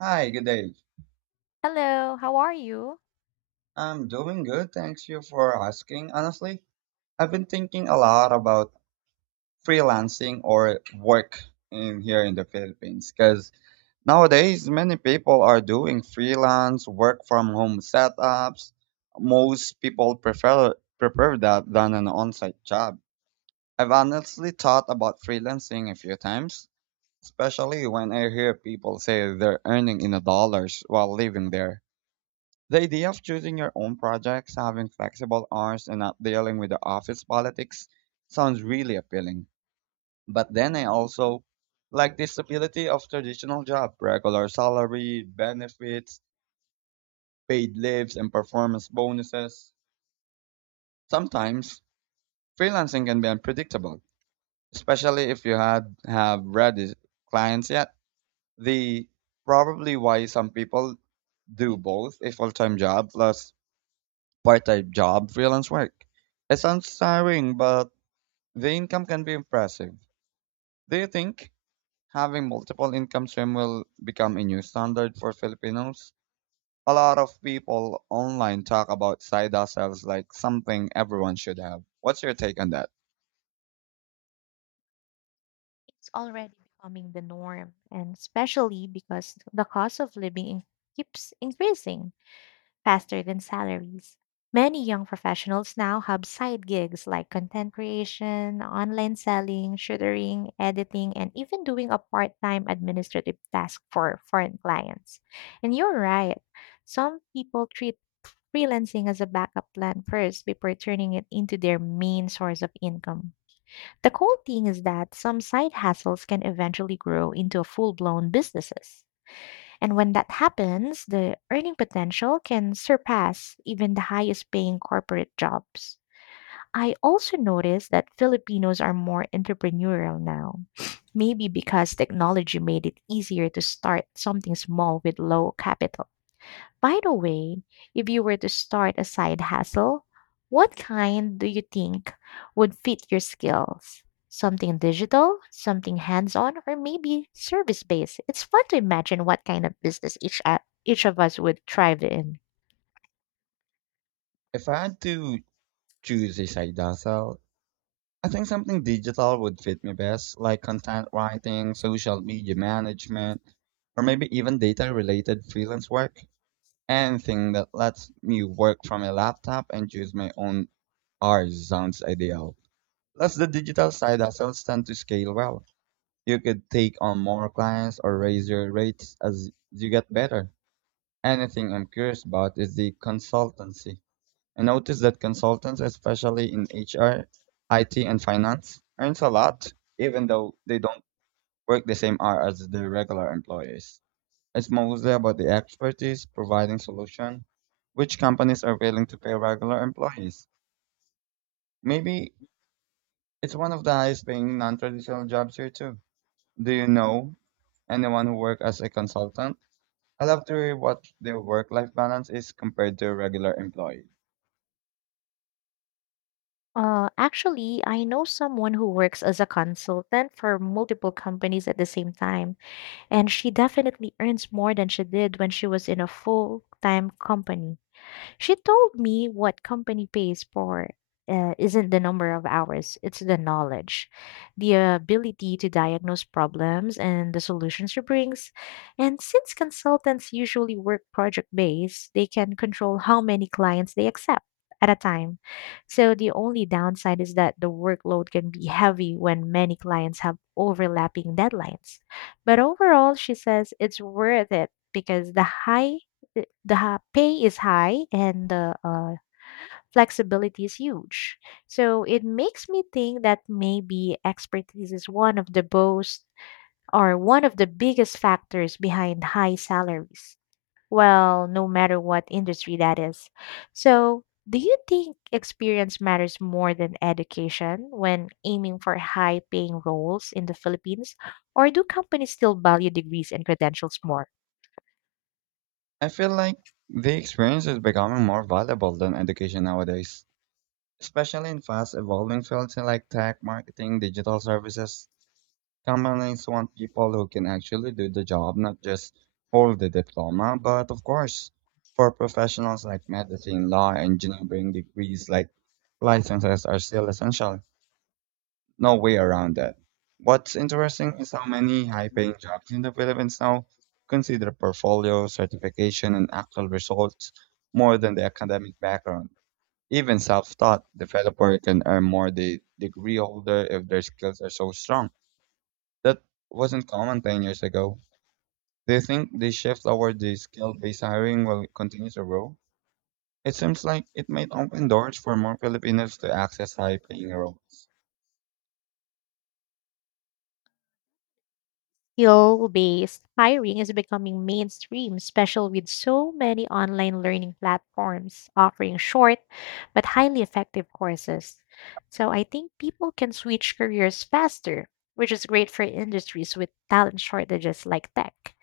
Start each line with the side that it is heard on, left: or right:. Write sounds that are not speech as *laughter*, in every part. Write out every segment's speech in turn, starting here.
right: Hi, good day.
left: Hello, how are you?
right: I'm doing good. Thanks you for asking. Honestly, I've been thinking a lot about freelancing or work in here in the Philippines because nowadays many people are doing freelance work from home setups. Most people prefer that than an on-site job. I've honestly thought about freelancing a few times, especially when I hear people say they're earning in the dollars while living there. The idea of choosing your own projects, having flexible hours, and not dealing with the office politics sounds really appealing. But then I also like the stability of traditional job, regular salary, benefits, paid leaves, and performance bonuses. Sometimes freelancing can be unpredictable, especially if you had have ready clients yet. The probably why some people do both a full-time job plus Part-time job, freelance work. It sounds tiring, but the income can be impressive. Do you think having multiple income stream will become a new standard for Filipinos? A lot of people online talk about side hustles like something everyone should have. What's your take on that?
left: It's already becoming the norm, and especially because the cost of living keeps increasing faster than salaries. Many young professionals now have side gigs like content creation, online selling, tutoring, editing, and even doing a part time administrative task for foreign clients. And you're right, some people treat freelancing as a backup plan first before turning it into their main source of income. The cool thing is that some side hustles can eventually grow into full blown businesses. And when that happens, the earning potential can surpass even the highest paying corporate jobs. I also noticed that Filipinos are more entrepreneurial now, *sniffs* maybe because technology made it easier to start something small with low capital. By the way, if you were to start a side hustle, what kind do you think would fit your skills? Something digital, something hands on, or maybe service based? It's fun to imagine what kind of business each of us would thrive in.
right: If I had to choose a side hustle, I think something digital would fit me best, like content writing, social media management, or maybe even data related freelance work. Anything that lets me work from a laptop and choose my own hours sounds ideal. Plus, the digital side hustles tend to scale well. You could take on more clients or raise your rates as you get better. Anything I'm curious about is the consultancy. I noticed that consultants, especially in HR, IT, and finance, earns a lot, even though they don't work the same hour as their regular employees. It's mostly about the expertise providing solution, which companies are willing to pay regular employees. Maybe it's one of the highest paying non-traditional jobs here too. Do you know anyone who work as a consultant? I love to hear what their work-life balance is compared to a regular employee.
left: Actually, I know someone who works as a consultant for multiple companies at the same time, and she definitely earns more than she did when she was in a full time company. She told me what company pays for isn't the number of hours, it's the knowledge, the ability to diagnose problems and the solutions it brings. And since consultants usually work project based, they can control how many clients they accept at a time. So the only downside is that the workload can be heavy when many clients have overlapping deadlines. But overall, she says it's worth it because the pay is high and the flexibility is huge. So it makes me think that maybe expertise is one of the most or one of the biggest factors behind high salaries. Well, no matter what industry that is. So, do you think experience matters more than education when aiming for high paying roles in the Philippines? Or do companies still value degrees and credentials more?
right: I feel like the experience is becoming more valuable than education nowadays, especially in fast evolving fields like tech, marketing, digital services. Companies want people who can actually do the job, not just hold the diploma. But of course, for professionals like medicine, law, engineering, degrees like licenses are still essential. No way around that. What's interesting is how many high paying jobs in the Philippines now consider portfolio, certification, and actual results more than the academic background. Even self taught developer can earn more the degree holder if their skills are so strong. That wasn't common 10 years ago. Do you think the shift toward the skill-based hiring will continue to grow? It seems like it might open doors for more Filipinos to access high-paying roles.
left: Skill based hiring is becoming mainstream, especially with so many online learning platforms offering short but highly effective courses. So I think people can switch careers faster, which is great for industries with talent shortages like tech.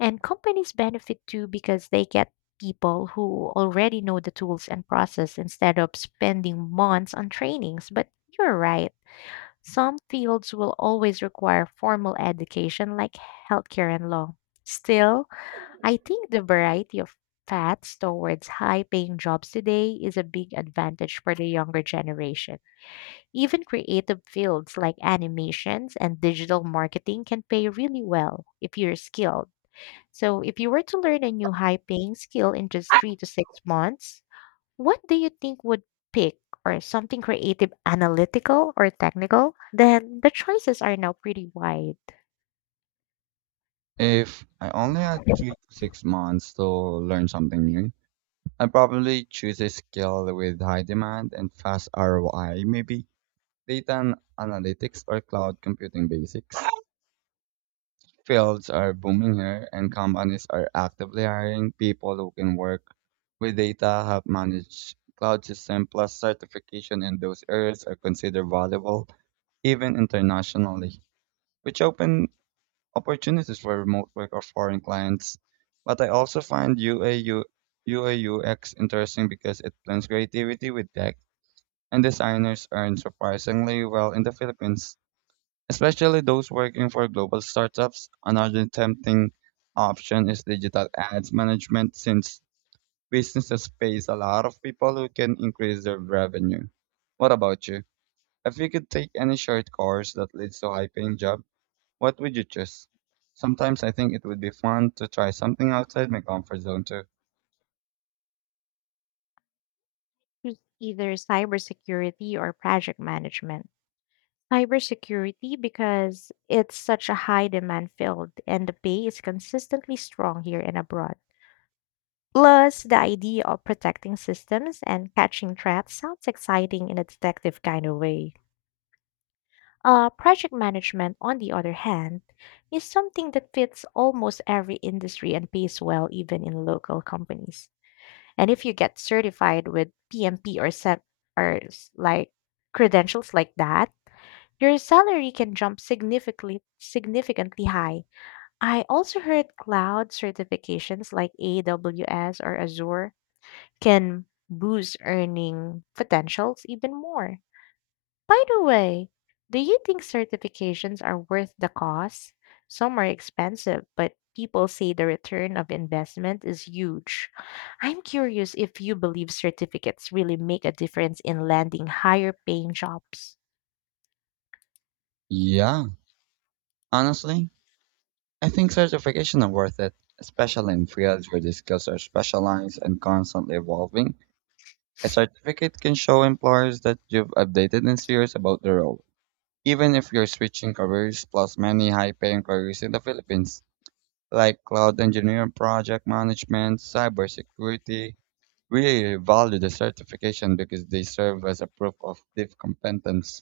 left: And companies benefit too because they get people who already know the tools and process instead of spending months on trainings. But you're right. Some fields will always require formal education like healthcare and law. Still, I think the variety of paths towards high paying jobs today is a big advantage for the younger generation. Even creative fields like animations and digital marketing can pay really well if you're skilled. So, if you were to learn a new high paying skill in just 3 to 6 months, what do you think would pick or something creative, analytical, or technical? Then the choices are now pretty wide.
right: If I only had 3 to 6 months to learn something new, I'd probably choose a skill with high demand and fast ROI, maybe analytics or cloud computing basics. Fields are booming here, and companies are actively hiring people who can work with data, help manage cloud system, plus certification in those areas are considered valuable even internationally, which open opportunities for remote work or foreign clients. But I also find UAU, interesting because it blends creativity with tech, and designers earn surprisingly well in the Philippines. Especially those working for global startups, another tempting option is digital ads management since businesses pays a lot of people who can increase their revenue. What about you? If you could take any short course that leads to a high paying job, what would you choose? Sometimes I think it would be fun to try something outside my comfort zone too.
left: Choose either cybersecurity or project management. Cybersecurity because it's such a high demand field and the pay is consistently strong here and abroad. Plus, the idea of protecting systems and catching threats sounds exciting in a detective kind of way. Project management, on the other hand, is something that fits almost every industry and pays well even in local companies. And if you get certified with PMP or set or like credentials like that, your salary can jump significantly high. I also heard cloud certifications like AWS or Azure can boost earning potentials even more. By the way, do you think certifications are worth the cost? Some are expensive, but people say the return of investment is huge. I'm curious if you believe certificates really make a difference in landing higher paying jobs.
right: Yeah, honestly, I think certification are worth it, especially in fields where the skills are specialized and constantly evolving. A certificate can show employers that you've updated and serious about the role, even if you're switching careers plus many high-paying careers in the Philippines, like cloud engineering, project management, cybersecurity. Really value the certification because they serve as a proof of deep competence.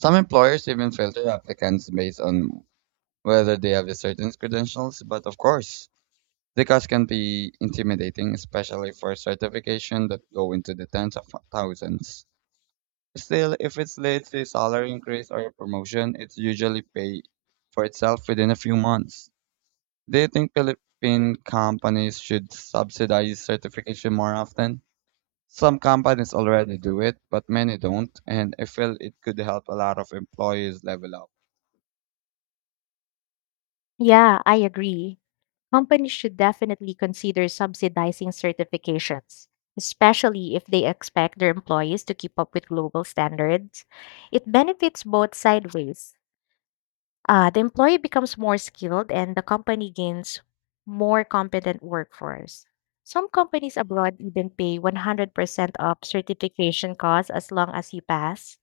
right: Some employers even filter applicants based on whether they have the certain credentials, but of course, the cost can be intimidating, especially for certification that go into the tens of thousands. Still, if it leads to a salary increase or a promotion, it usually pay for itself within a few months. Do you think Philippine companies should subsidize certification more often? Some companies already do it, but many don't, and I feel it could help a lot of employees level up.
left: Yeah, I agree. Companies should definitely consider subsidizing certifications, especially if they expect their employees to keep up with global standards. It benefits both sideways. The employee becomes more skilled and the company gains more competent workforce. Some companies abroad even pay 100% of certification costs as long as you pass.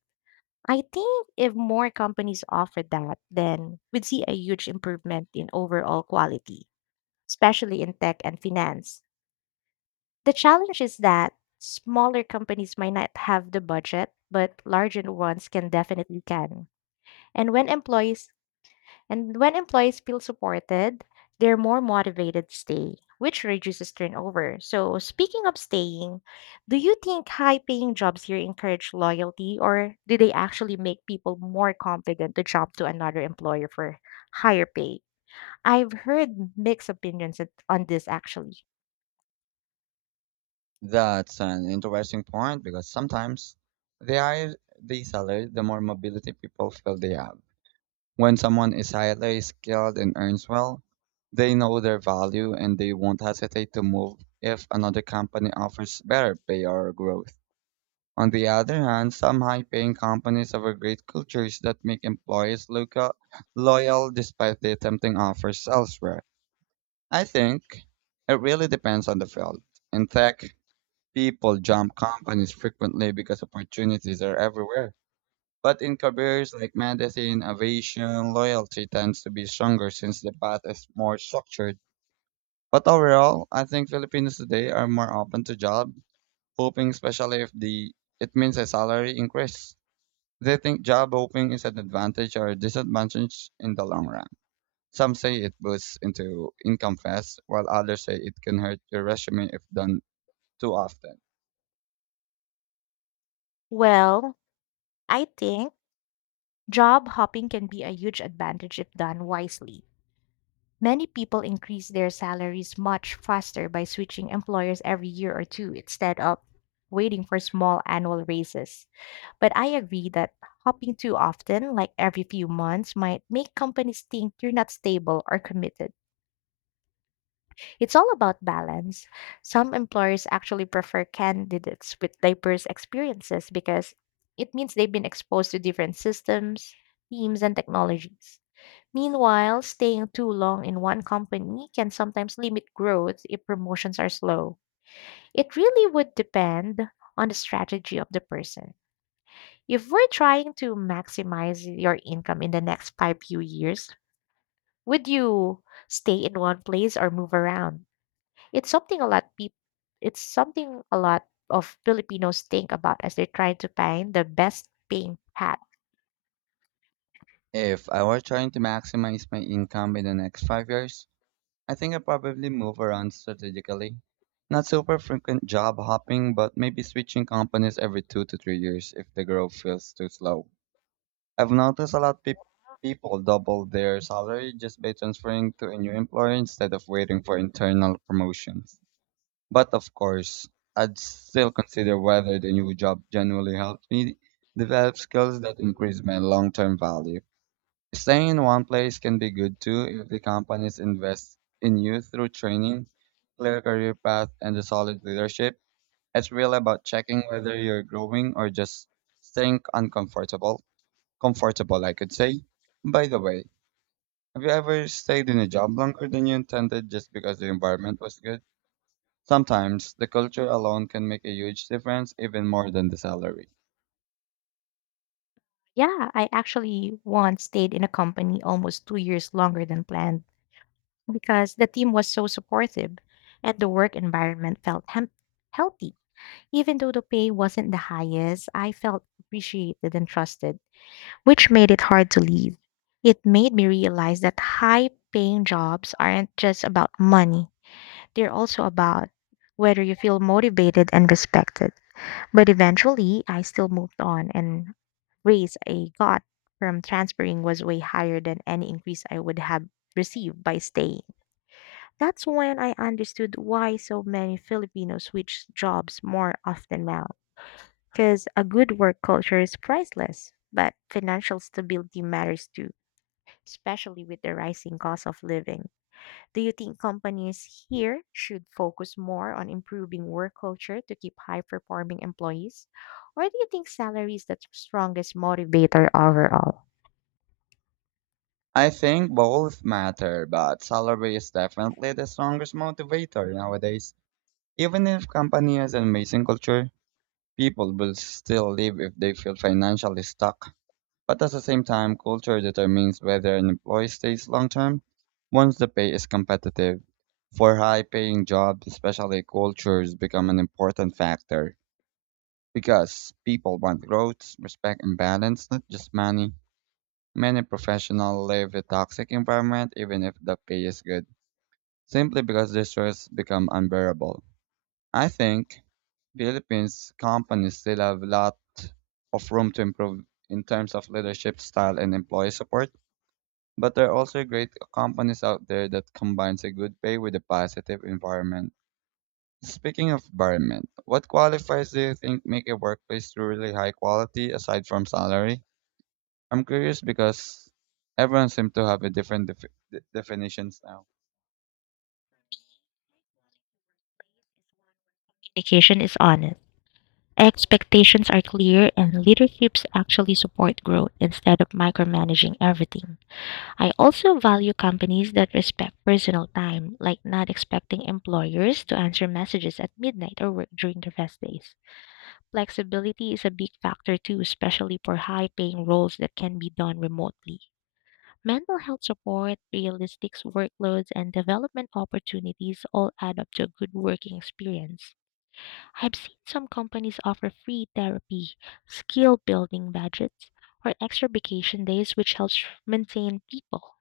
left: I think if more companies offer that, then we'd see a huge improvement in overall quality, especially in tech and finance. The challenge is that smaller companies might not have the budget, but larger ones can definitely can. And when employees and when employees feel supported, they're more motivated to stay, which reduces turnover. So, speaking of staying, do you think high paying jobs here encourage loyalty or do they actually make people more confident to jump to another employer for higher pay? I've heard mixed opinions on this actually.
right: That's an interesting point because sometimes the higher the salary, the more mobility people feel they have. When someone is highly skilled and earns well, they know their value and they won't hesitate to move if another company offers better pay or growth. On the other hand, some high paying companies offer great cultures that make employees look loyal despite the tempting offers elsewhere. I think it really depends on the field. In tech, people jump companies frequently because opportunities are everywhere. But in careers like medicine, aviation, loyalty tends to be stronger since the path is more structured. But overall, I think Filipinos today are more open to job hoping, especially if the it means a salary increase. They think job hoping is an advantage or a disadvantage in the long run. Some say it boosts into income fast, while others say it can hurt your resume if done too often.
left: Well, I think job hopping can be a huge advantage if done wisely. Many people increase their salaries much faster by switching employers every year or two instead of waiting for small annual raises. But I agree that hopping too often, like every few months, might make companies think you're not stable or committed. It's all about balance. Some employers actually prefer candidates with diverse experiences because it means they've been exposed to different systems, teams, and technologies. Meanwhile, staying too long in one company can sometimes limit growth if promotions are slow. It really would depend on the strategy of the person. If we're trying to maximize your income in the next five few years, would you stay in one place or move around? It's something a lot peop it's something a lot of Filipinos think about as they're trying to find the best paying path.
right: If I were trying to maximize my income in the next 5 years, I think I probably move around strategically. Not super frequent job hopping, but maybe switching companies every 2 to 3 years if the growth feels too slow. I've noticed a lot of peop people double their salary just by transferring to a new employer instead of waiting for internal promotions. But of course, I'd still consider whether the new job genuinely helps me develop skills that increase my long-term value. Staying in one place can be good too if the companies invest in you through training, clear career path, and a solid leadership. It's really about checking whether you're growing or just staying uncomfortable. Comfortable, I could say. By the way, have you ever stayed in a job longer than you intended just because the environment was good? Sometimes the culture alone can make a huge difference, even more than the salary.
left: Yeah, I actually once stayed in a company almost 2 years longer than planned because the team was so supportive and the work environment felt healthy. Even though the pay wasn't the highest, I felt appreciated and trusted, which made it hard to leave. It made me realize that high paying jobs aren't just about money, they're also about whether you feel motivated and respected. But eventually, I still moved on and raise I got from transferring was way higher than any increase I would have received by staying. That's when I understood why so many Filipinos switch jobs more often now. Because a good work culture is priceless, but financial stability matters too, especially with the rising cost of living. Do you think companies here should focus more on improving work culture to keep high performing employees? Or do you think salary is the strongest motivator overall?
right: I think both matter, but salary is definitely the strongest motivator nowadays. Even if company has an amazing culture, people will still leave if they feel financially stuck. But at the same time, culture determines whether an employee stays long term once the pay is competitive. For high paying jobs, especially cultures become an important factor because people want growth, respect, and balance, not just money. Many professionals live a toxic environment even if the pay is good, simply because the stress becomes unbearable. I think Philippines companies still have a lot of room to improve in terms of leadership style and employee support, but there are also great companies out there that combines a good pay with a positive environment. Speaking of environment, what qualifiers do you think make a workplace truly high quality aside from salary? I'm curious because everyone seems to have a different definitions now.
left: Indication is honest. Expectations are clear and leaderships actually support growth instead of micromanaging everything. I also value companies that respect personal time, like not expecting employers to answer messages at midnight or work during the rest days. Flexibility is a big factor too, especially for high paying roles that can be done remotely. Mental health support, realistic workloads, and development opportunities all add up to a good working experience. I've seen some companies offer free therapy, skill building budgets, or extra vacation days, which helps maintain people.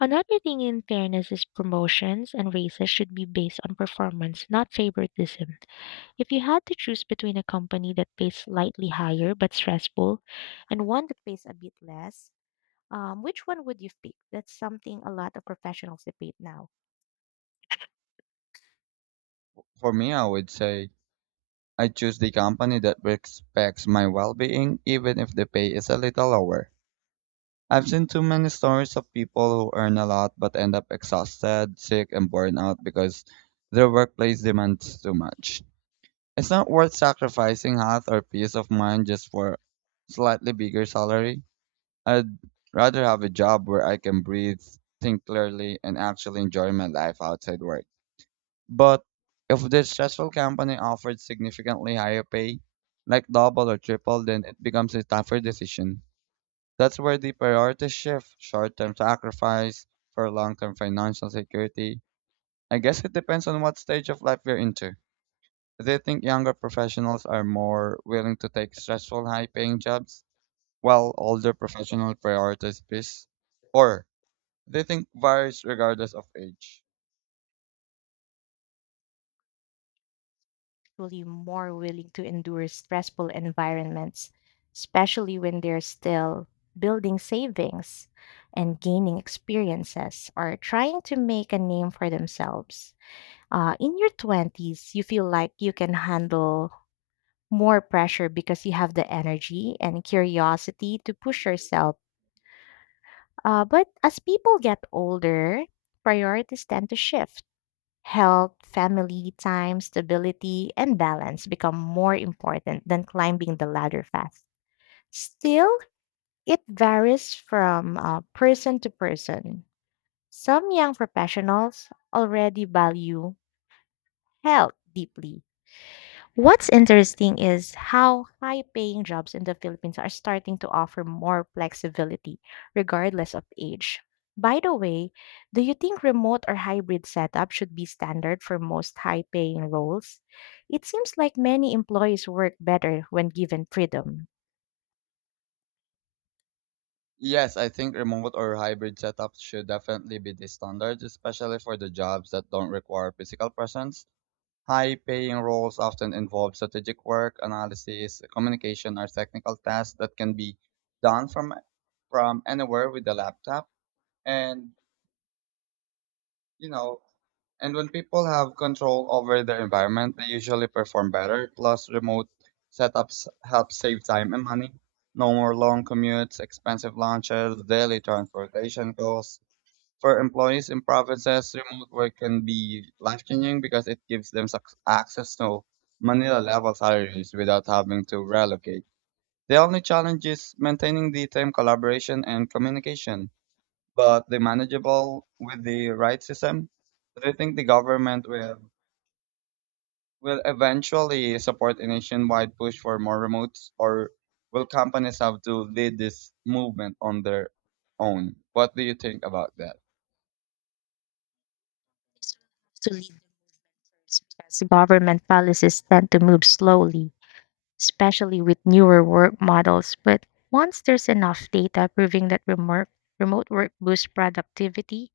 left: Another thing in fairness is promotions and raises should be based on performance, not favoritism. If you had to choose between a company that pays slightly higher but stressful and one that pays a bit less, which one would you pick? That's something a lot of professionals debate now.
right: For me, I would say I choose the company that respects my well-being even if the pay is a little lower. I've seen too many stories of people who earn a lot but end up exhausted, sick, and burned out because their workplace demands too much. It's not worth sacrificing health or peace of mind just for slightly bigger salary. I'd rather have a job where I can breathe, think clearly, and actually enjoy my life outside work. But if the stressful company offered significantly higher pay, like double or triple, then it becomes a tougher decision. That's where the priorities shift short term sacrifice for long term financial security. I guess it depends on what stage of life you're into. Do you think younger professionals are more willing to take stressful, high paying jobs while older professionals prioritize peace? Or do you think varies regardless of age?
left: Actually more willing to endure stressful environments, especially when they're still building savings and gaining experiences or trying to make a name for themselves. In your 20s, you feel like you can handle more pressure because you have the energy and curiosity to push yourself. But as people get older, priorities tend to shift. Health, family, time, stability, and balance become more important than climbing the ladder fast. Still, it varies from person to person. Some young professionals already value health deeply. What's interesting is how high paying jobs in the Philippines are starting to offer more flexibility, regardless of age. By the way, do you think remote or hybrid setup should be standard for most high paying roles? It seems like many employees work better when given freedom.
right: Yes, I think remote or hybrid setups should definitely be the standard, especially for the jobs that don't require physical presence. High paying roles often involve strategic work, analysis, communication, or technical tasks that can be done from anywhere with a laptop. And you know, and when people have control over their environment, they usually perform better. Plus, remote setups help save time and money. No more long commutes, expensive lunches, daily transportation costs for employees in provinces, remote work can be life changing because it gives them access to Manila level salaries without having to relocate. The only challenge is maintaining the team collaboration and communication, but they manageable with the right system. Do you think the government will eventually support a nationwide push for more remotes, or will companies have to lead this movement on their own? What do you think about that?
left: To lead because government policies tend to move slowly, especially with newer work models. But once there's enough data proving that remote work boosts productivity,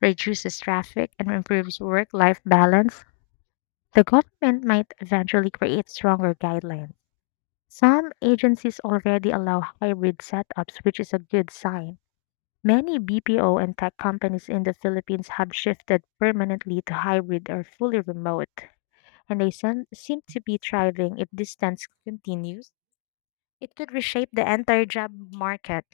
left: reduces traffic, and improves work life balance, the government might eventually create stronger guidelines. Some agencies already allow hybrid setups, which is a good sign. Many BPO and tech companies in the Philippines have shifted permanently to hybrid or fully remote, and they seem to be thriving if this trend continues. It could reshape the entire job market.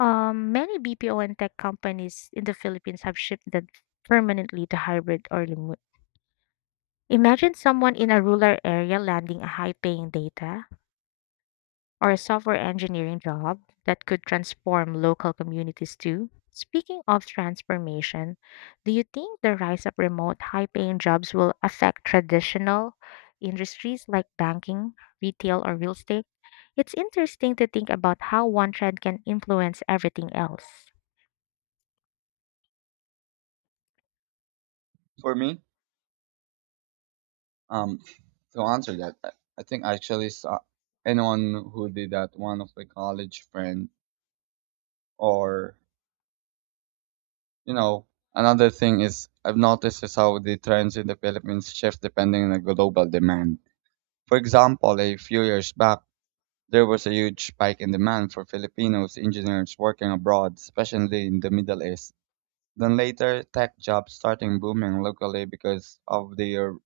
left: Many BPO and tech companies in the Philippines have shifted permanently to hybrid or remote. Imagine someone in a rural area landing a high paying data or a software engineering job that could transform local communities too. Speaking of transformation, do you think the rise of remote high paying jobs will affect traditional industries like banking, retail, or real estate? It's interesting to think about how one trend can influence everything else.
right: For me, Um, to answer that, I think I actually saw anyone who did that, one of my college friend, or you know, Another thing is I've noticed is how the trends in the Philippines shift depending on the global demand. For example, a few years back, there was a huge spike in demand for Filipinos engineers working abroad, especially in the Middle East. Then later, tech jobs starting booming locally because of the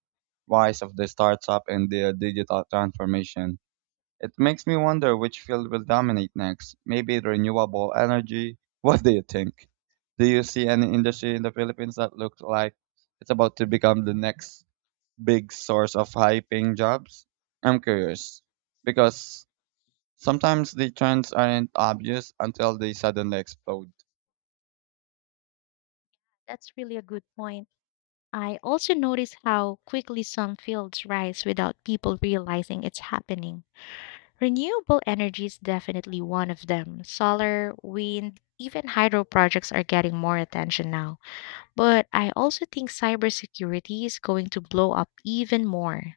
right: rise of the startup and the digital transformation. It makes me wonder which field will dominate next. Maybe renewable energy. *laughs* What do you think? Do you see any industry in the Philippines that looks like it's about to become the next big source of high paying jobs? I'm curious because sometimes the trends aren't obvious until they suddenly explode.
left: That's really a good point. I also notice how quickly some fields rise without people realizing it's happening. Renewable energy is definitely one of them. Solar, wind, even hydro projects are getting more attention now. But I also think cybersecurity is going to blow up even more.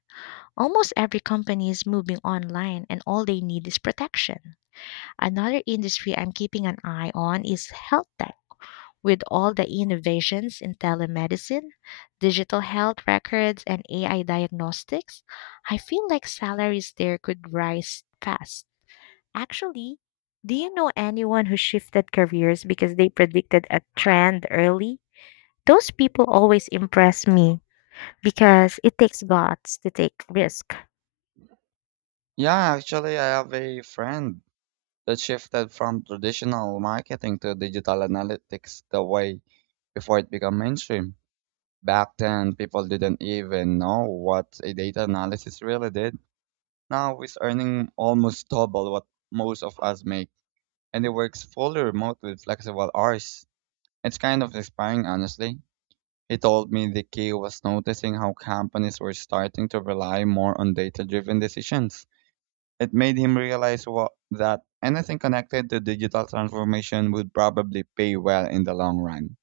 left: Almost every company is moving online, and all they need is protection. Another industry I'm keeping an eye on is health tech. With all the innovations in telemedicine, digital health records, and AI diagnostics, I feel like salaries there could rise fast. Actually, do you know anyone who shifted careers because they predicted a trend early? Those people always impress me because it takes guts to take risk.
right: Yeah, actually, I have a friend that shifted from traditional marketing to digital analytics the way before it became mainstream. Back then, people didn't even know what a data analysis really did. Now it's earning almost double what most of us make, and it works fully remote with flexible hours. It's kind of inspiring, honestly. He told me the key was noticing how companies were starting to rely more on data driven decisions. It made him realize what, that anything connected to digital transformation would probably pay well in the long run.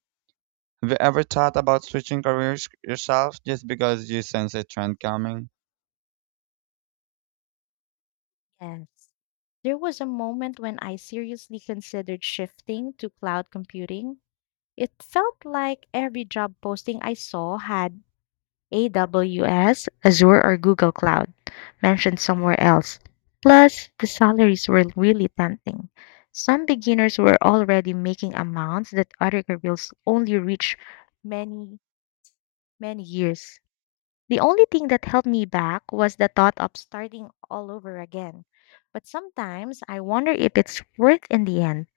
right: Have you ever thought about switching careers yourself just because you sense a trend coming?
left: Yes. There was a moment when I seriously considered shifting to cloud computing. It felt like every job posting I saw had AWS, Azure, or Google Cloud mentioned somewhere else. Plus, the salaries were really tempting. Some beginners were already making amounts that other careers only reach many, many years. The only thing that held me back was the thought of starting all over again. But sometimes I wonder if it's worth in the end.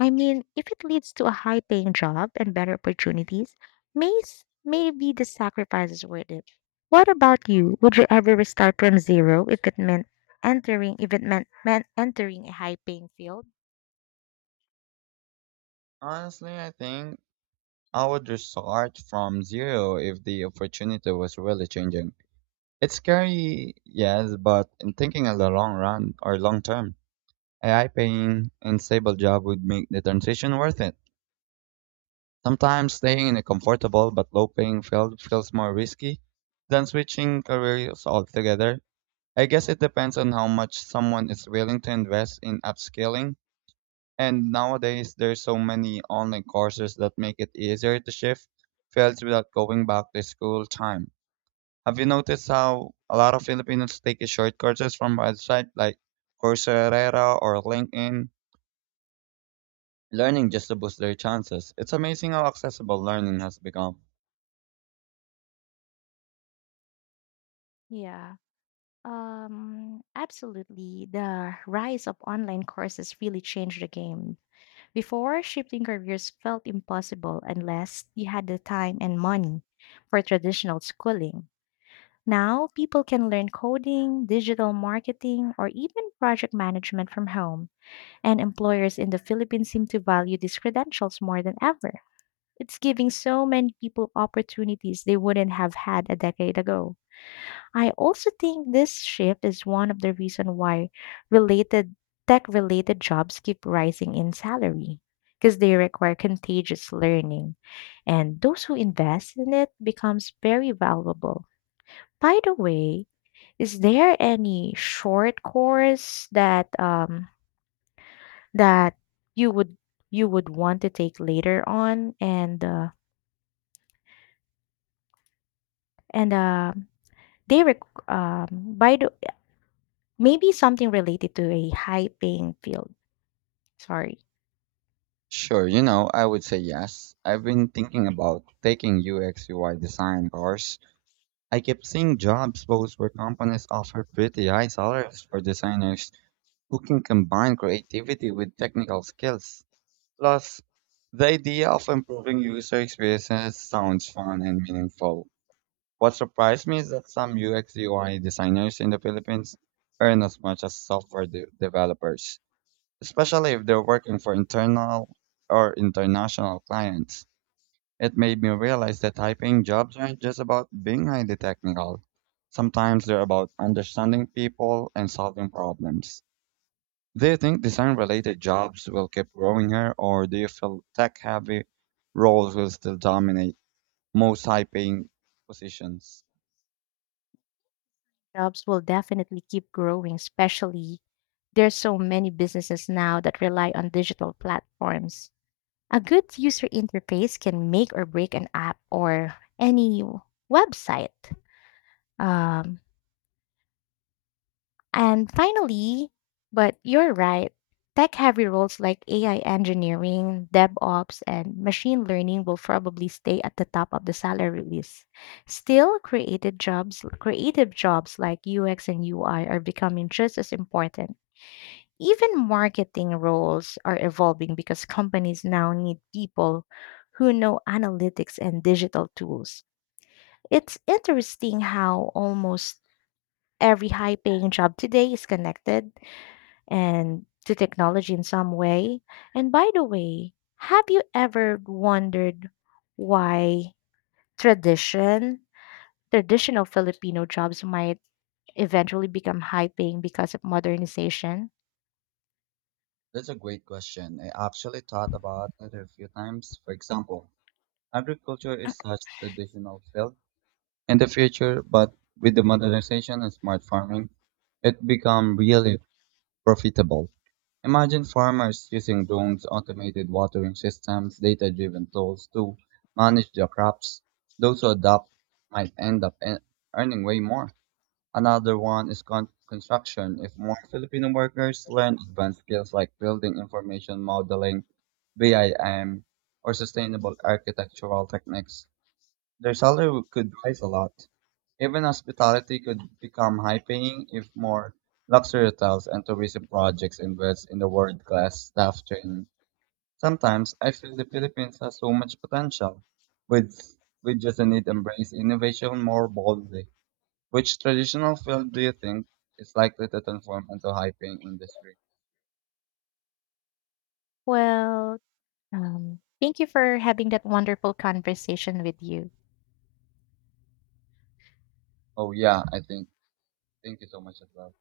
left: I mean, if it leads to a high paying job and better opportunities, maybe the sacrifice is worth it. What about you? Would you ever restart from zero if it meant entering if it meant, meant entering a high paying field?
right: Honestly, I think I would start from zero if the opportunity was really changing. It's scary, yes, but in thinking of the long run or long term, AI paying and stable job would make the transition worth it. Sometimes staying in a comfortable but low paying field feels more risky than switching careers altogether. I guess it depends on how much someone is willing to invest in upskilling. And nowadays, there's so many online courses that make it easier to shift fields without going back to school time. Have you noticed how a lot of Filipinos take short courses from websites like Coursera or LinkedIn, learning just to boost their chances? It's amazing how accessible learning has become.
left: Yeah, absolutely. The rise of online courses really changed the game. Before, shifting careers felt impossible unless you had the time and money for traditional schooling. Now, people can learn coding, digital marketing, or even project management from home, and employers in the Philippines seem to value these credentials more than ever. It's giving so many people opportunities they wouldn't have had a decade ago. I also think this shift is one of the reason why related tech-related jobs keep rising in salary because they require contagious learning, and those who invest in it becomes very valuable. By the way, is there any short course that that you would you would want to take later on and they rec- by the maybe something related to a high paying field. Sorry.
right: Sure, you know, I would say yes. I've been thinking about taking UX UI design course. I keep seeing jobs posts where companies offer pretty high salaries for designers who can combine creativity with technical skills. Plus, the idea of improving user experiences sounds fun and meaningful. What surprised me is that some UX UI designers in the Philippines earn as much as software developers, especially if they're working for internal or international clients. It made me realize that high paying jobs aren't just about being highly technical. Sometimes they're about understanding people and solving problems. Do you think design-related jobs will keep growing here, or do you feel tech-heavy roles will still dominate most high-paying positions?
left: Jobs will definitely keep growing, especially there's so many businesses now that rely on digital platforms. A good user interface can make or break an app or any website. Um, And finally, but you're right, tech heavy roles like AI engineering, DevOps, and machine learning will probably stay at the top of the salary list. Still, creative jobs like UX and UI are becoming just as important. Even marketing roles are evolving because companies now need people who know analytics and digital tools. It's interesting how almost every high paying job today is connected and to technology in some way. And by the way, have you ever wondered why tradition, traditional Filipino jobs might eventually become high paying because of modernization?
right: That's a great question. I actually thought about it a few times. For example, agriculture is such a traditional field in the future, but with the modernization and smart farming, it become really profitable. Imagine farmers using drones, automated watering systems, data-driven tools to manage their crops. Those who adopt might end up earning way more. Another one is construction. If more Filipino workers learn advanced skills like building information modeling, BIM, or sustainable architectural techniques, their salary could rise a lot. Even hospitality could become high paying if more luxury hotels and tourism projects invest in the world class staff training. Sometimes I feel the Philippines has so much potential. With we just need to embrace innovation more boldly. Which traditional field do you think is likely to transform into high paying industry?
left: Well, thank you for having that wonderful conversation with you.
right: Oh yeah, I think. Thank you so much as well.